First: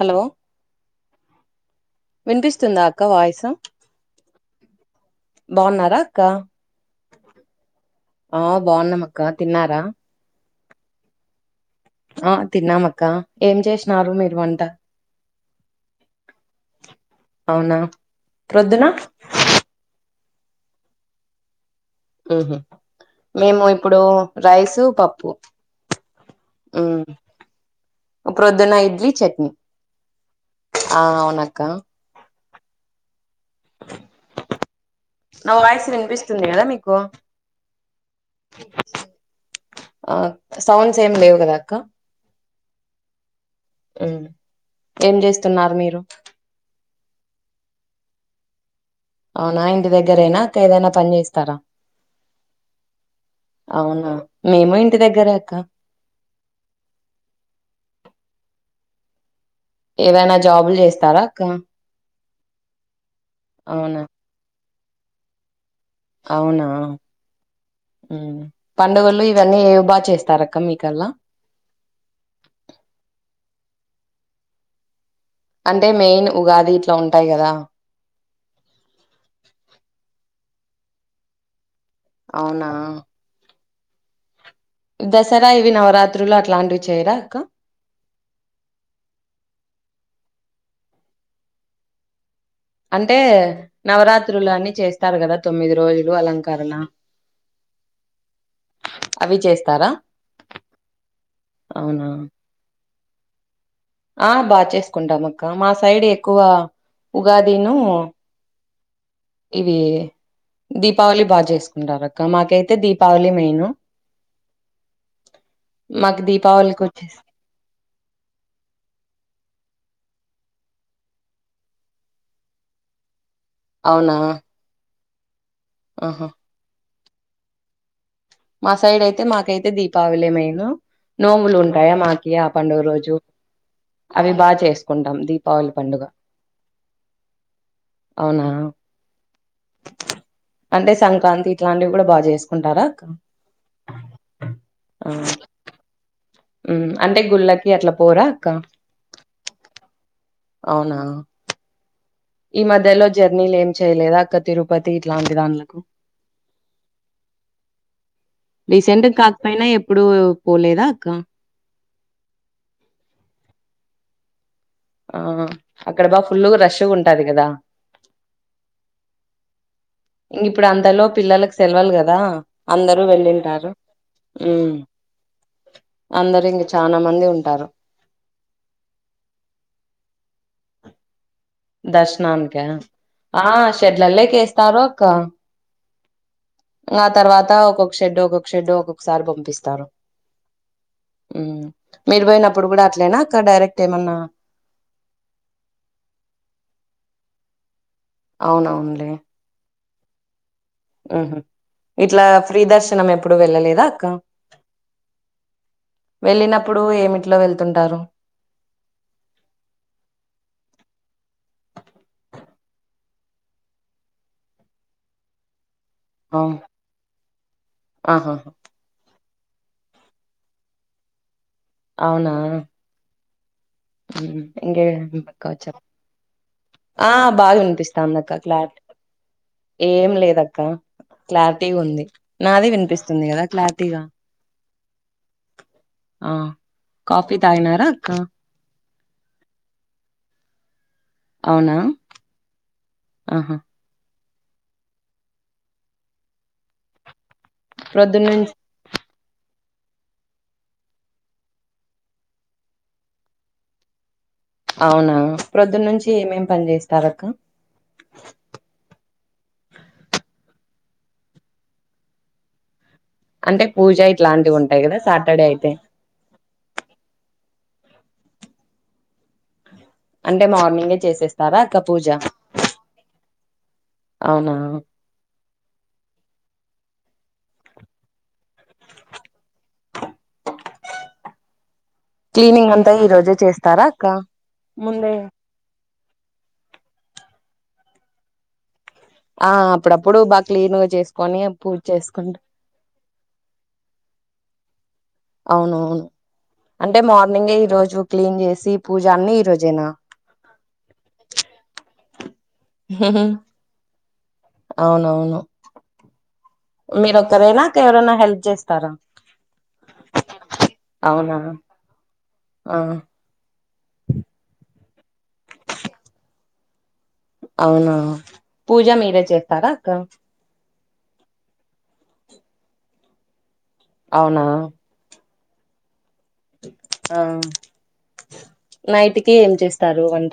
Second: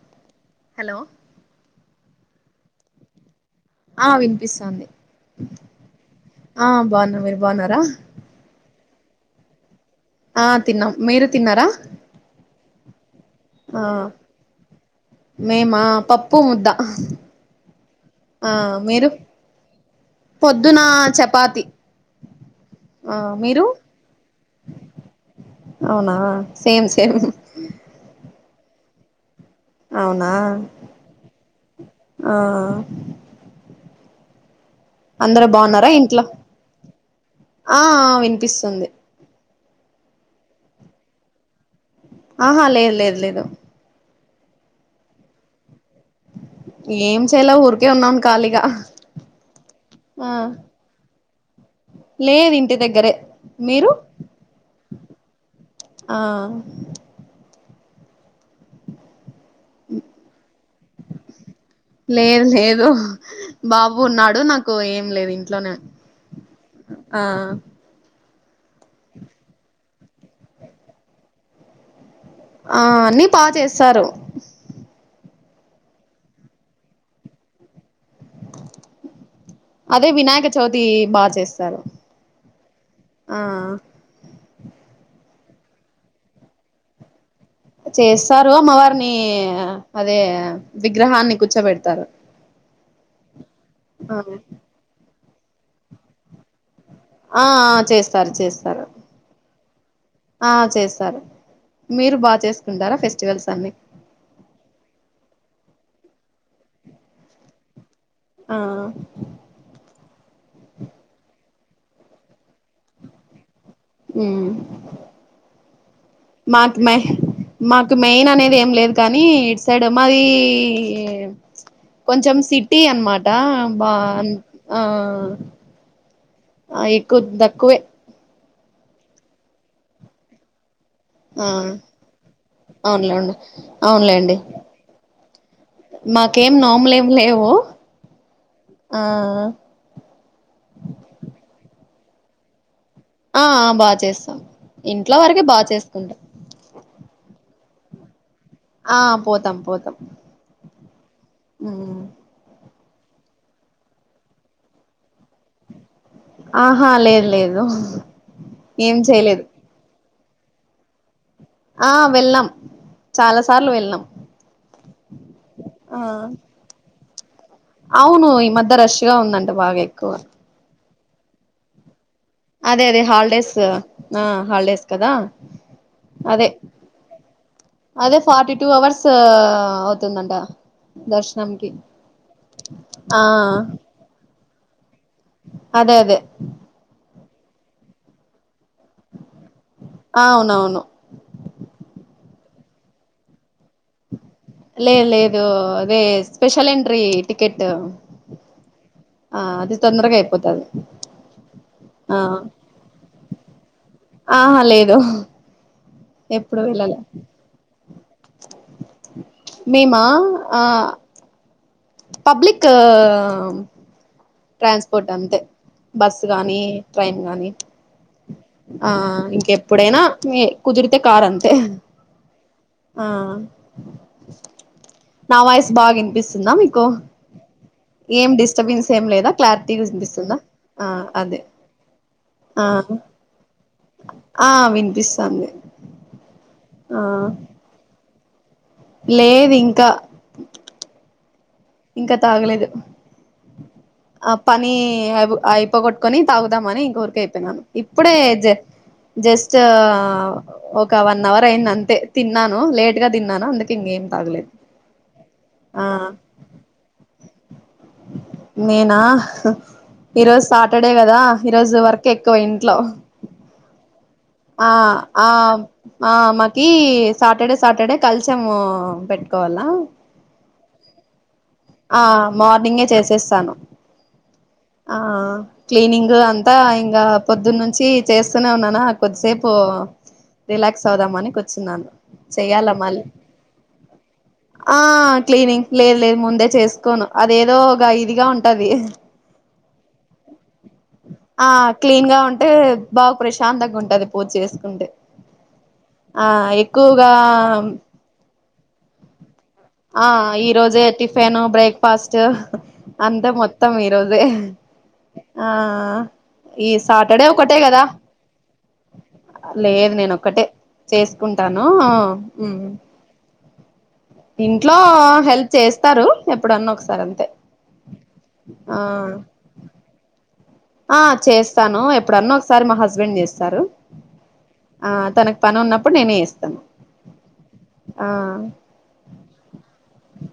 Hello hello వినిపిస్తుందా అక్క voice ఆ వినిపిస్తాంది బాగున్నారా అక్క ఆ బాగున్నా మీరు బాగున్నారా అకా తిన్నారా ఆ తిన్నాం మీరు తిన్నారా ఆ తిన్నామక్క ఏం ఆ చేసినారు మీరు వంట మే మా పప్పు ముద్దా అవునా ఆ ప్రొద్దున మీరు పొద్దున చపాతి ఊహు ఆ మేము మీరు ఇప్పుడు రైసు పప్పు అవునా సేమ్ ఉమ్ సేమ్ ఉ ప్రొద్దున ఇడ్లీ చట్నీ అవునా ఆ ఔనక్క ఆ అందరు నా వాయిస్ బాగున్నారా ఇంట్లో వినిపిస్తుంది కదా మీకు ఆఆ వినిపిస్తుంది ఆ సౌండ్స్ ఏం లేవు కదా అక్క ఆహా లేదు లేదు లేదు ఉమ్ ఏం చేస్తున్నారు మీరు ఏం చేయల ఊరికే ఉన్నాను ఖాళీగా అవునా ఇంటి ఆ దగ్గరేనా అక్క ఏదైనా పని చేస్తారా లేదు ఇంటి దగ్గరే మీరు అవునా మేమూ ఇంటి దగ్గరే అక్క ఆ ఉమ్ ఏదైనా జాబులు చేస్తారా అక్క లేదు లేదు బాబు అవునా ఉన్నాడు నాకు కో ఏం లేదు ఇంట్లోనే అవునా ఆ ఉమ్ పండుగలు ఇవన్నీ ఏవి బాగా చేస్తారక్క మీకల్లా ఆ అన్ని బా చేస్తారు అంటే మెయిన్ ఉగాది ఇట్లా ఉంటాయి కదా అదే వినాయక చవితి బాగా చేస్తారు అవునా ఆ దసరా ఇవి నవరాత్రులు అట్లాంటివి చేయరా అక్కా చేస్తారు అమ్మవారినీ అదే విగ్రహాన్ని కూర్చోబెడతారు అంటే ఆ నవరాత్రులన్నీ చేస్తారు కదా తొమ్మిది రోజులు అలంకరణ ఆ ఆ చేస్తారు చేస్తారు అవి చేస్తారా ఆ చేస్తారు అవునా మీరు బాగా చేసుకుంటారా ఫెస్ట్ వల్స్ అన్ని ఆ బాగా చేసుకుంటాం అక్క మా సైడ్ ఎక్కువ ఉగాదీను ఆ ఇవి దీపావళి బాగా చేసుకుంటారు అక్క మాకైతే దీపావళే మెయిను ఉమ్ మాకు మాత్ దీపావళికి మహ్ వచ్చేసి మాత్ మెయిన్ అనేది ఏం లేదు కానీ ఇట్ సైడ్ మాదీ కొంచెం సిటీ అనమాట్ ా బా అవునా ఆఆ ఆ ఆహా అ ఎక్కువ తక్కువే మా సైడ్ అయితే మాకైతే దీపావలే మెయిను ఆ నోములు ఉంటాయా మాకి ఆ పండుగ రోజు అవునులేండి అవి అవునులేండి బాగా చేసుకుంటాం దీపావళి పండుగ మాకేం నోములేం లేవు అవునా ఆ అంటే సంక్రాంతి ఇట్లాంటివి కూడా బాగా చేసుకుంటారా ఆ ఆ బాగా చేస్తాం ఆ ఇంట్లో వరకే బాగా చేసుకుంటాం అంటే గుళ్ళకి అట్ల పోరా ఆ పోతాం పోతాం అవునా ఈ మధ్యలో జర్నీలు ఏం చేయలేదా అక్క తిరుపతి ఇట్లాంటి దాంలకు ఆహా లేదు లేదు ఏం రీసెంట్ చేయలేదు కాకపోయినా ఎప్పుడు పోలేదా అక్క ఆ వెళ్ళాం చాలా సార్లు వెళ్నాం ఆ అక్కడ బాగ ఫుల్ రషష్గా ఉంటంది [inaudible] అది కదా అవును ఈ మధ్య రష్గా ఉందంట బాగా ఎ ఇంగ్ ఇప్పుడు అంతలో పిల్లలకు సెల్వల్ గద అదే అదే హాలిడేస్ ఆ హాలిడేస్ కదా అందరు అదే ఇంక చానా మంది ఉంటారు అదే ఫార్టీటూ అవర్స్ అవుతుందంట దర్శ దర్శనాన్కా ఆ షెడ్లల్లో కేస్తే తరోప్ అదే అదే ఆ తర్వాత ఒక్కొక్క షెడ్ ఒక షెడ్ ఒకొక్కసారి పంపిస్తారు అవునవును మీరు పోయినప్ అప్పుడు కూడా అట్లేనా అక్క డైరెక్ట్ ఏమన్నా లేదు లేదు అదే స్పెషల్ ఎంట్రీ టికెట్ అవునవును ఆ అది తొందరగా అయిపోతాది ఇట్లా ఫ్రీ దర్శనం ఎప్పుడు వెళ్ళలేదా అక్క ఆహ లేదు ఎప్పుడు వెళ్ళినప్పుడు వెళ్ళాలే ఏమిట్లో వెళ్తుంటారు మేమా ఆ తా ట్రాన్స్పోర్ట్ అంతే బస్సు అవును గాని ట్రైన్ గాని ఆహా ఆ ఎప్పుడైనా కుదిరితే కారు అంతే ఆ ఆ ఇంకేం నా అక్క వాయిస్ చెప్పాలా బాగా వినిపిస్తుందా మీకు ఆ బా ఏం వినిపిస్తందక్క డిస్టర్బెన్స్ క్లారిటీగా ఏం లేదా క్లారిటీగా ఏం వినిపిస్తుందా లేదక్క ఆ అదే క్లారిటీ ఉంది నాద వినిపిస్తుంది కదా క్లారిటీగా ఆహ్ వినిపిస్త ఆ కఫీ తాగినరక్క లేదు ఇంకా అవునా ఇంకా తాగలేదు ఆహా ఆ పని అయిపోగొట్టుకొని తాగుదామ అని ఇంకోరిక అయి ఇప్పుడే ప్రొద్దునుంచి జ జస్ ఒక వన్ అవర్ అయింది అంతే తిన్నాను లేట్ గా తిన్నాను అందుకు ఇంగేం తాగలేదు అవునా ఆ ప్రొద్దునుంచి ఏమేం పని చేస్తారక్క నేనా ఈరోజు సాట్ సటర్డే కదా ఈ రోజు వరక ఎక్కువ ఇంట్లో అంటే పూజ ఇట్లాంటివి ఆ ఉంటాయి కదా ఆ సాటర్డే అయితే ఆ మకి సాటర్డే సాటర్డే కలిసాము పెట్టుకోవాలా అంటే మార్నింగే చేసేస్తారా ఇక్క ఆ పూజ మార్నింగే చేసేస్తాను అవునా ఆ క్లీనింగ్ అం అంత ఇంకా పొద్దున్న నుంచి చేస్తూనే ఉన్నానా కొద్దిసేపు రిలాక్స్ అవుదామని కూర్చున్నాను చెయ్యాలా క్లీనింగ్ అంతా మళ్ళీ ఈ రోజే చేస్తారా అక్క ముందే ఇంక్ లేదు లేదు ముందే చేసుకోను అద ఏదో ఇదిగా ఉంటది ఆ అప్పుడప్పుడు బాగా క్లీన్ గా చేసుకొని ఆ పూజ క్లీన్ గా చేసుకుంట ఉంటే బాగా ప్రశాంతంగా ఉంటది పూజ చేసుకుంటే అవునవును ఆ అంటే ఎక్కువగా మార్నింగే ఈ రోజు క్లీన్ చేసి పూజ అన్ని ఈ రోజేనా ఆ ఈ రోజే టిఫిన్ బ్రేక్ఫాస్ట్ త అంతే మొత్తం ఈరోోజే అవునవును ఆ ఈ మీరు సాటర్డే ఒకటే ఒక్కరేనా అక్క కదా ఎవరైనా హెల్ప్ చేస్తారా లేదు నేను ఒక్కటే అవునా చేసుకుంటాను ఆహ్ ఆ ఇంట్లో హెల్ప్ చేస్తారు ఎప్పుడన్నా ఒకసారి అం అవునా పూజ మీరే చేస్తారా అక్క ఆ చేస్తాను ఎప్పుడన్న ఒకసారి మా హస్బెండ్ చేస్తారు అవునా ఆ తనకు పని ఉన్నప్పుడు నేనే చెస్ ఆ నైట్కి ఏం చేస్తారు వంట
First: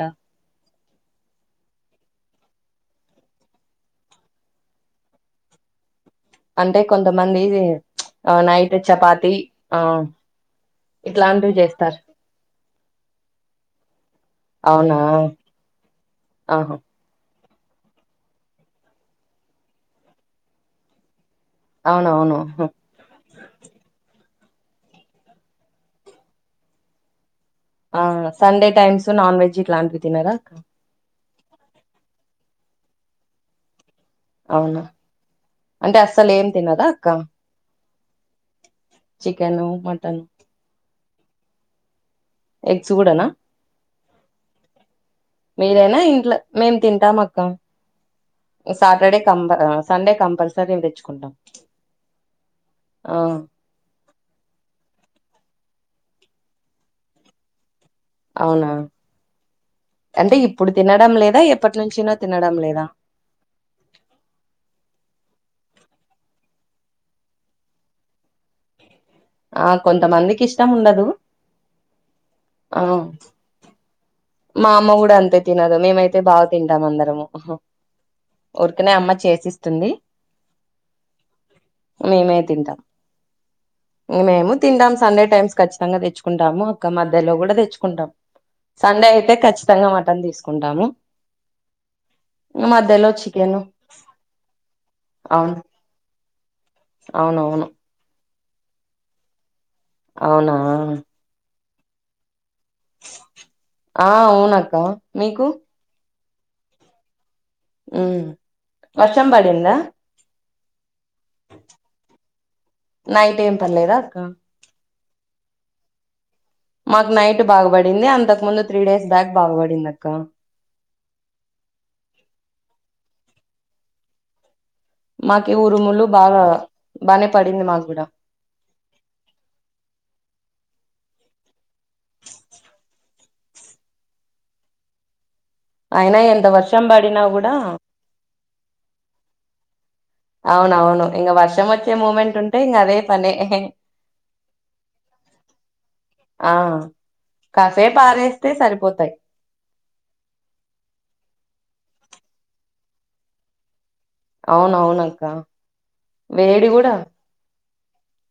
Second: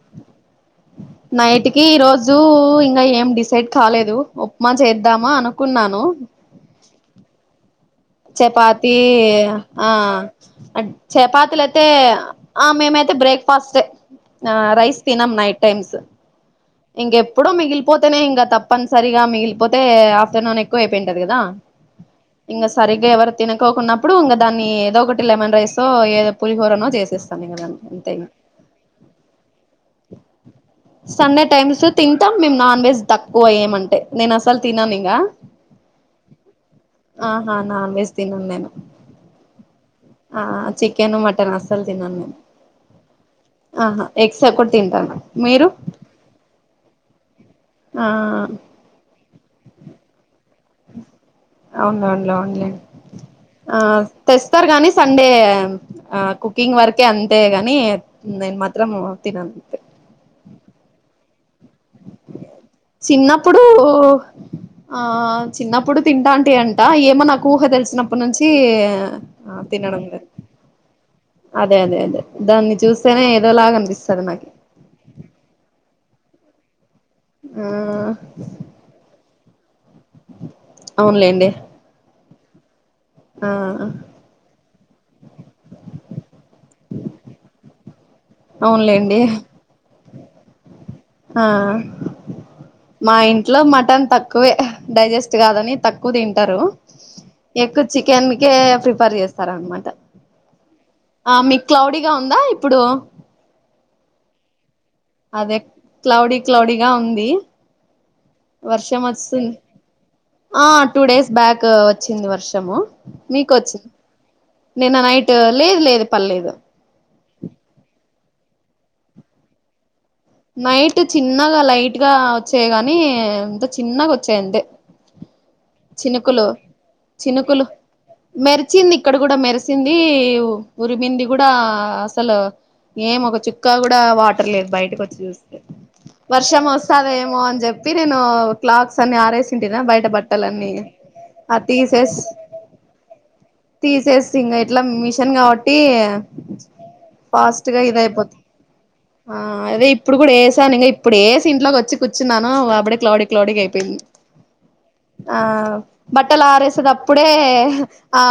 నైట్కిి ఈ రోజు ఇంగ ఏం డిసైడ్ కాలేదు ఉప్మా చేదా ద్దామా అనుకున్నాను. అంటే కొంతమంది చపాతి ఆ ఇట్లాంటివి చపాతీలయితే చేస్తారు ఆ మేమైతే బ్రేక్ ఫాస్టే ఆ అవునా రైస్ తినం నైట్ టైమ్స్ ఆహా ఇంగె ఇప్పుడు మిగిలిపోతేనే ఇంగ తప్పనిసరిగా మిగిలిపోతే ఆఫ్టర్నూన్ ఎక్కువ అయిపోయింటంది కదా అవునువును ఇంకా సరిగ్గా ఎవరు తినకోకున్నప్పుడు ఇంగా దాన్ని ఏదో ఒకటి లెమన్ రైసో ఏ పులిహోరనో చేసేస్త ఆ సండే టైమ్స్ నాన్ వెజ్ ఇట్లాంటివి తినారా సండే టైమ్స్ తింటాం మేము నాన్ వెజ్ తక్కువయేమంటే అవునా అంటే అస్సలే ఏం తినదా అక్క ఆ నాన్ వెజ్ తినను నేను. చికెన్ మటన్ చికెన్, మటన్ అస్సలు తినను నేను. ఎగ్స్ కూడానా ఆహా ఎగ్స్ ఒకటి తింటా మీరైనా ఇంట్ల, మేము తింటాం అక్క, ఆ సాటర్డే సండే కంపల్సరీగ తెచ్చుకుంటాం అవునఅవునులెండి ఆ ఆ తెస్తారు గాని సండే, ఆ కుకింగ్ వరకే అంతే గాని నేను అవునా, మాత్రం తినను అంతే అంటే ఇప్పుడు తినడం లేదా ఏప్పు చిన్నప్పుడు ఆ చిన్నప్పుడు తింటాంటే అంట ఏమో నాకు ఊహ తెలిసినప్పటినుంచి చ్చి ఆ తినడం లేదు కొంతమందికి ఇష్టం ఉండదు అదే అదే అదే దాన్ని ఆ చూస్తేనే ఏదోలాగా అనిపిస్తుంది మా అమ్మ గూడా అంతే తినదు, మేమై తే బా తింటామందర్ త్తము. ఉహు ఆ ఊరికనే అమ్మ చేసి తుంది. అవునులేండి. మేమే తింటాం. ఆ తిండాం సండే టైమ్స్ ఖచ్చితంగా తెచ్చుకుంటాము. క మధ్యలో కూడా తెచ్చుకుంటాం. సండే అవునులేండి అయితే ఖచ్చితంగా మ త్తం తీసుకుంటాము. ఆ మధ్యలో మా చికెన్ ఇంట్లో మటన్ తక్కువే, డైజెస్ట్ అవును కాదని తక్కువ తింటారు, అవునవును ఎక్కువ చికెన్ కే ప్రిఫర్ చేస్తారన్నమా అవునా క్లౌడీగా ఉందా. ఇప్పుడు ఆ అవున్ అక్క మీకు అదే క్లౌడీ క్లౌడీగా ఉంది. ఉ వర్షం వస్తుంది వర్షంపడింద. ఆ టూ డేస్ బ్యాక్ వచ్చింది. వర్షము నైట్ మీకు ఏం వచ్చ్ పర్లేదా అక్క నిన్న నైట్ లేదు లేదు పల్లేదు. మాకు నైట్ బాగబడింది. అంతకు ముందు త్రీ డేస్ బ్యాక్ బాగుబడింది. నైట్ చిన్నగా లైట్ గా వచ్చాయ్. గాని త చిన్నగా వచ్చాయంతే మాకి ఉరుములు బాగా చినుకులు బానే చినుకులు పడింది మాకు కూడా మెరిచింది. ఇక్కడ కూడా మెరిసింది. ఉరిమింది కూడా అసల, ఏం ఒక చుక్కా కూడా వాటర్ లేదు. బయటకి వ జుస్ అయినా ఎంత వర్షం పడినా వస్సాదేమో కూడా అని చెప్పి నేను క్లాక్స్ అన్ని ఆరేస్ ఇంటిదా బయ్ బట్టలన్ని అవునవును ఇంగ అ వర్షం వచ్చే తీసేస్ మూమెంట్ ఉంటే ఇంగ అదే పనే తీసేసి ఇంగ ఇట్లా మిషన్ కాబట్టి ఆ ఫాస్ట్గా కాసేపు ఇదైపోతుంది. ఆరేస్తే సరిపోతాయి అ అద్ ఇ ఇప్పుడు ఎసాను ఇంగ ఇప్పుడేసి ఇంట్లోకి వచ్చి కూర్చున్నాను. అపుడే క్లోడి క్లోడిగ అయిపెంద్. అవునవునక్క ఆ బట్టలు వేడి కూడా ఆరేసడప్పుడే ఆ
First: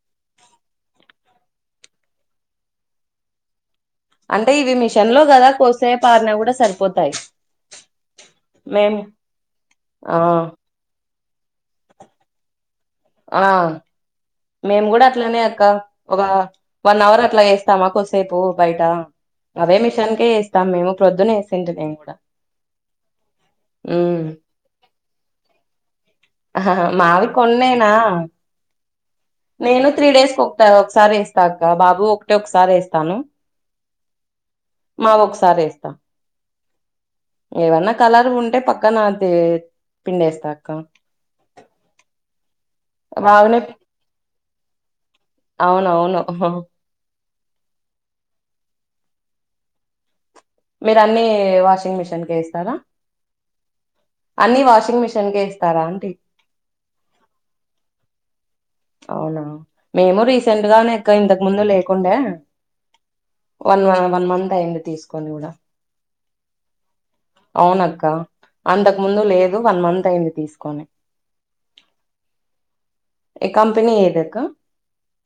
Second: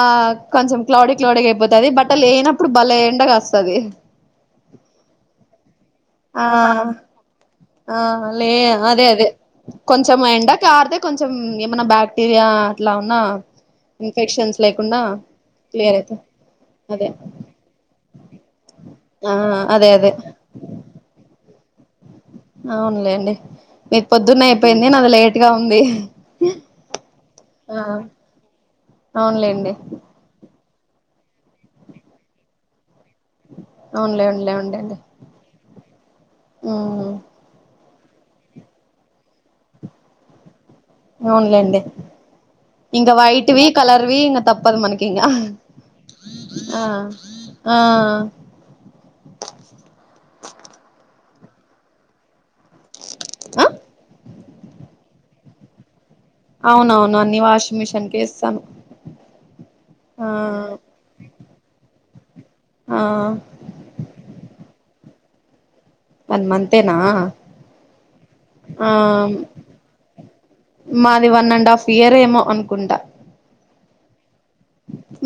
కొంచెం క్లౌడీ క్లౌడీ అయిపోతది. బట్టలు ఎయనప్పుడు బలే ఎండగాస్సాది. అంటే ఇవి మిషన్ లో కదా కోస్ సేప్ ఆరిన ఆ కూడా సరిపోతాయ్. ఆ లే అదే అదే ఆ కొంచెం ఎండకు ఆర్దే కొంచెం ఏమన్నా బాక్టీరియా ఆ మేము లేకుండా కూడా అట్లనే అక్క క్లియర్ ఒక అయితది వన్ అదే అవర్ అట్లా వేస్తామా కొద్సేపు బయట ఆ అవే అదే అదే మిషన్కే వేస్తాం మేము ప్రొద్దునే వేస్ తింటి నేను కూడా అవునులేండి మీకు ఉమ్ పొద్దున్నే అయిపోయింది నాది లేట్గా ఉంది ఆ మావి ఆ కొన్నేనా అవునులేండి నేను త్రీ డేస్ ఓ త ఒకసారి వేస్తాక్క బాబు ఒకటే ఒకసారి వేస్ తాను అవునులే అవునులే మావి ఒకసారి వేస్తా హ్మ్ హు ఏవన్నా కలర్ ఉంటే పక్కన దే పిండేస్త అవునులేండి ఇంకా బాగానే వైట్వి కలర్వి ఇంగ తప్పదు మనకి ఇంగ అవును అవును ఆ ఆ మీరు అన్ని వాషింగ్ మెషీన్ కి ఎస్తారా ఆ అన్ని వాషింగ్ మెషీ షిన్గే ఏస్తారా అండి అవునవును అన్ని వాషింగ్ మిషిన్ కే ఎస్తాను అవునా మేము రీసెంట్ గానేక్క ఇంతకు ముందు లే కుండె ఆ వన్ వన్ వన్ మంత్ అయింది తీస్ పనుందా వన్ మంతేనా ఆ అంతకు ముందు లేదు వన్ మంత్ అయింది తీసుకొని మాది వన్ అండ్ హాఫ్ ఇయర్ ఏమో అనుకుంట ఈ కంపెనీ ఏదక్క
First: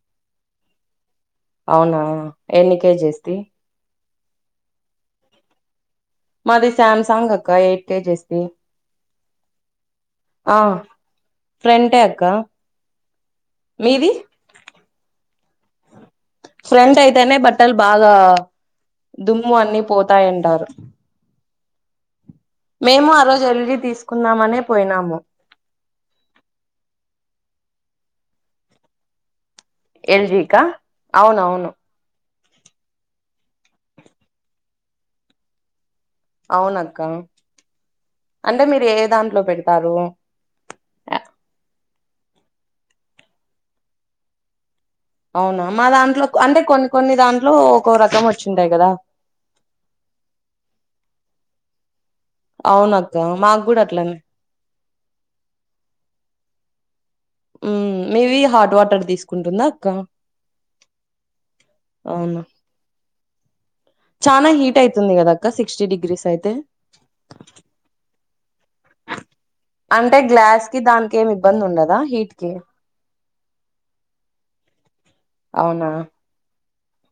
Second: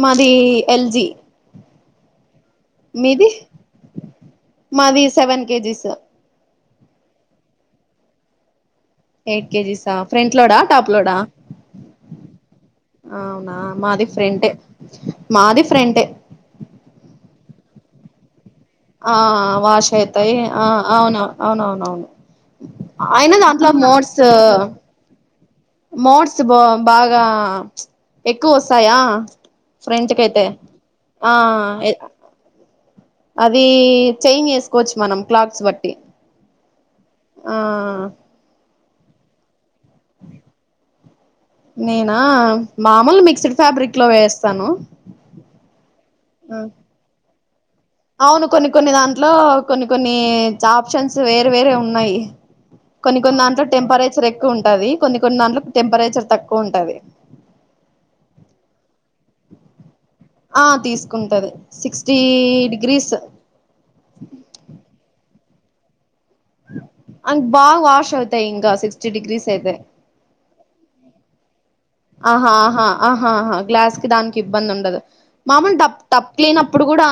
మాదీ ఎల్జీ అవునా ఎన్ని మీది కేజెస్ది మాది సెవెన్ కేజీస్ మాది సామ్ సంగ్ అక్క ఎయిట్ కేజీస్ది ఎయిట్ కేజీస్ ఆ ఫ్రంట్ లోడా టాప్ లోడా ఫ్రంటే అక్క అవునా మాది మీది ఫ్రంటే మాది ఫ్రెంటే ఫ్రెంట్ అయితేనే బట్టల్ బాగా ఆ దుమ్ము అన్ని వాష్ అయితాయి పోతాయంటారు ఆ అవున అవునవునవును మేము ఆ అయినా రోజు దాంట్లో ఎల్జీ మోడ్స్ తీసుకుందామనే పోయినాము మోడ్స్ బా బాగా ఎక్కువ వస్తాయా ఫ్రంట్ కైతే ఎల్జీకా అవునవును ఆఎ అదీ చేంజ్ చేసుకోవచ్చు మనం క్లాత్స్ బట్టి అవున ఆ అంటే మీరు ఏ దాంట్లో పెడతారు నేనా మామూలు మిక్స్డ్ ఫ్యాబ్రిక్ లో వేస్తాను అవునా మాదాన్ అంటే కొన్ని కొన్ని దాం లో అవును కొన్ని కొన్ని దాంట్లో కొన్ని కొన్ని చాప్షన్స్ వే వేరే వేరే ఉన్నాయి అవున అక్క కొన్ని కొన్ని మాకు దాంట్లో కూడా అట్లనే టెంపరేచర్ ఎక్కువ ఉంటాది కొన్ని కొన్ని దాంట్లో టెంపరేచర్ తక్కువ ఉంటాది ఉమ్, మీవి హాట్ వాటర్ తీసుకుంటుందా అక్క ఆ తీసుకుంటది సిక్స్టీ డిగ్రీస్ స్ చానా హీట్ అయితుంది గద సిక్స్టీ డిగ్రీస్ అయితే అండ్ బాగా వాష్ అవుతాయి ఇంగ సిక్స్టీ డిగ్రీస్ అయితే అంటే గ్లాస్ కి దానికి ఏమి ఇబ్బంది ఉండదు ఆహా ఆహా ఆ హ హా గ్లాస్ కి దానికి ఇబ్బంది ఉండదు మామూలు అవునా డప్ టప్ క్లీనప్ అప్పుడు కూడా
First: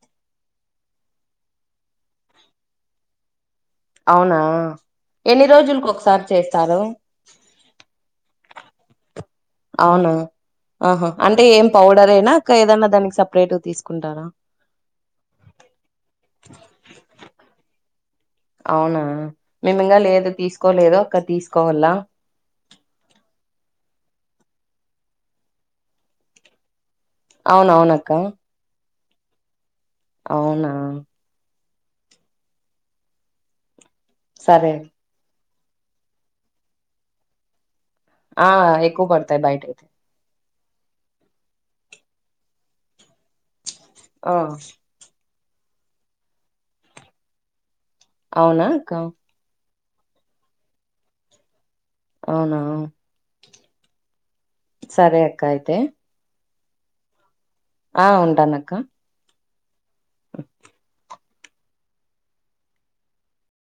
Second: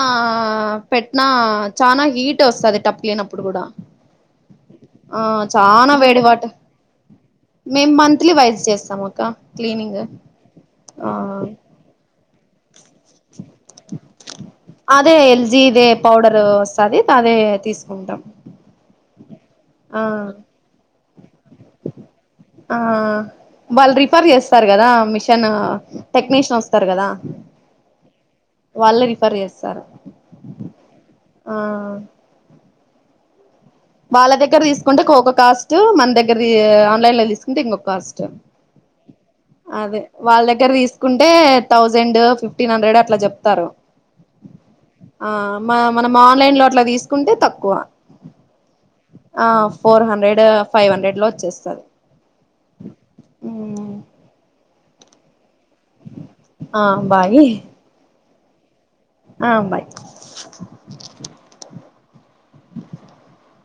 పెట్టిన చానా హీట్ వస్తది టప్ క్లీన్ నప్పుడు కూడా అవునా ఆ ఎన్ని రోజులకు చానా ఒకసారి వేడివాటర్ చేస్తారు మేం మంత్లీ వైజ్ చేస్తాం అక్క క్లీనింగ్ అవునా ఆహా ఆ అంటే ఏం పౌడర్ ఎం అదే ఎల్జీదే పౌడర్ వస్తది అదే తీసుకుంటాం అవునా మేము ఇంగా ఆ లేదు తీసుకోలేదు అక్క తీసుకోవాలా రిపేర్ చేస్తారు కదా మిషన్ టెక్నీషియన్ వస్తారు కదా అవును అవునక్క వాళ్ళే రిఫర్ చేస్తారు అవునా ఆ వాళ్ళ దగ్గర సరే తీసుకుంటే కోక కాస్ట్ టు మన దగ్గరిది ఆన్లైన్ ల తీసుకుంటే ఇంగో ఆ ఎక్కువ పడతాయి బయటయితే అదే వాళ్ళ దగ్గర తీసుకుంటే థౌజండ్ ఫిఫ్టీన్ హండ్రెడ్ అట్ల చెప్ ప్తరు ఆ ఆ మనం మనం ఆన్లైన్ లో అట్లా తీసుకుంటే తక్కువ అవునా అక్క ఆ ఫోర్ హండ్రెడ్ ఫైవ్ హండ్రెడ్ లో వచ్చేస్తది అవునా సరే అక్క అయితే ఆ బాయ్ ఆ ఉంటాను అక్క ఆ బాయ్ అ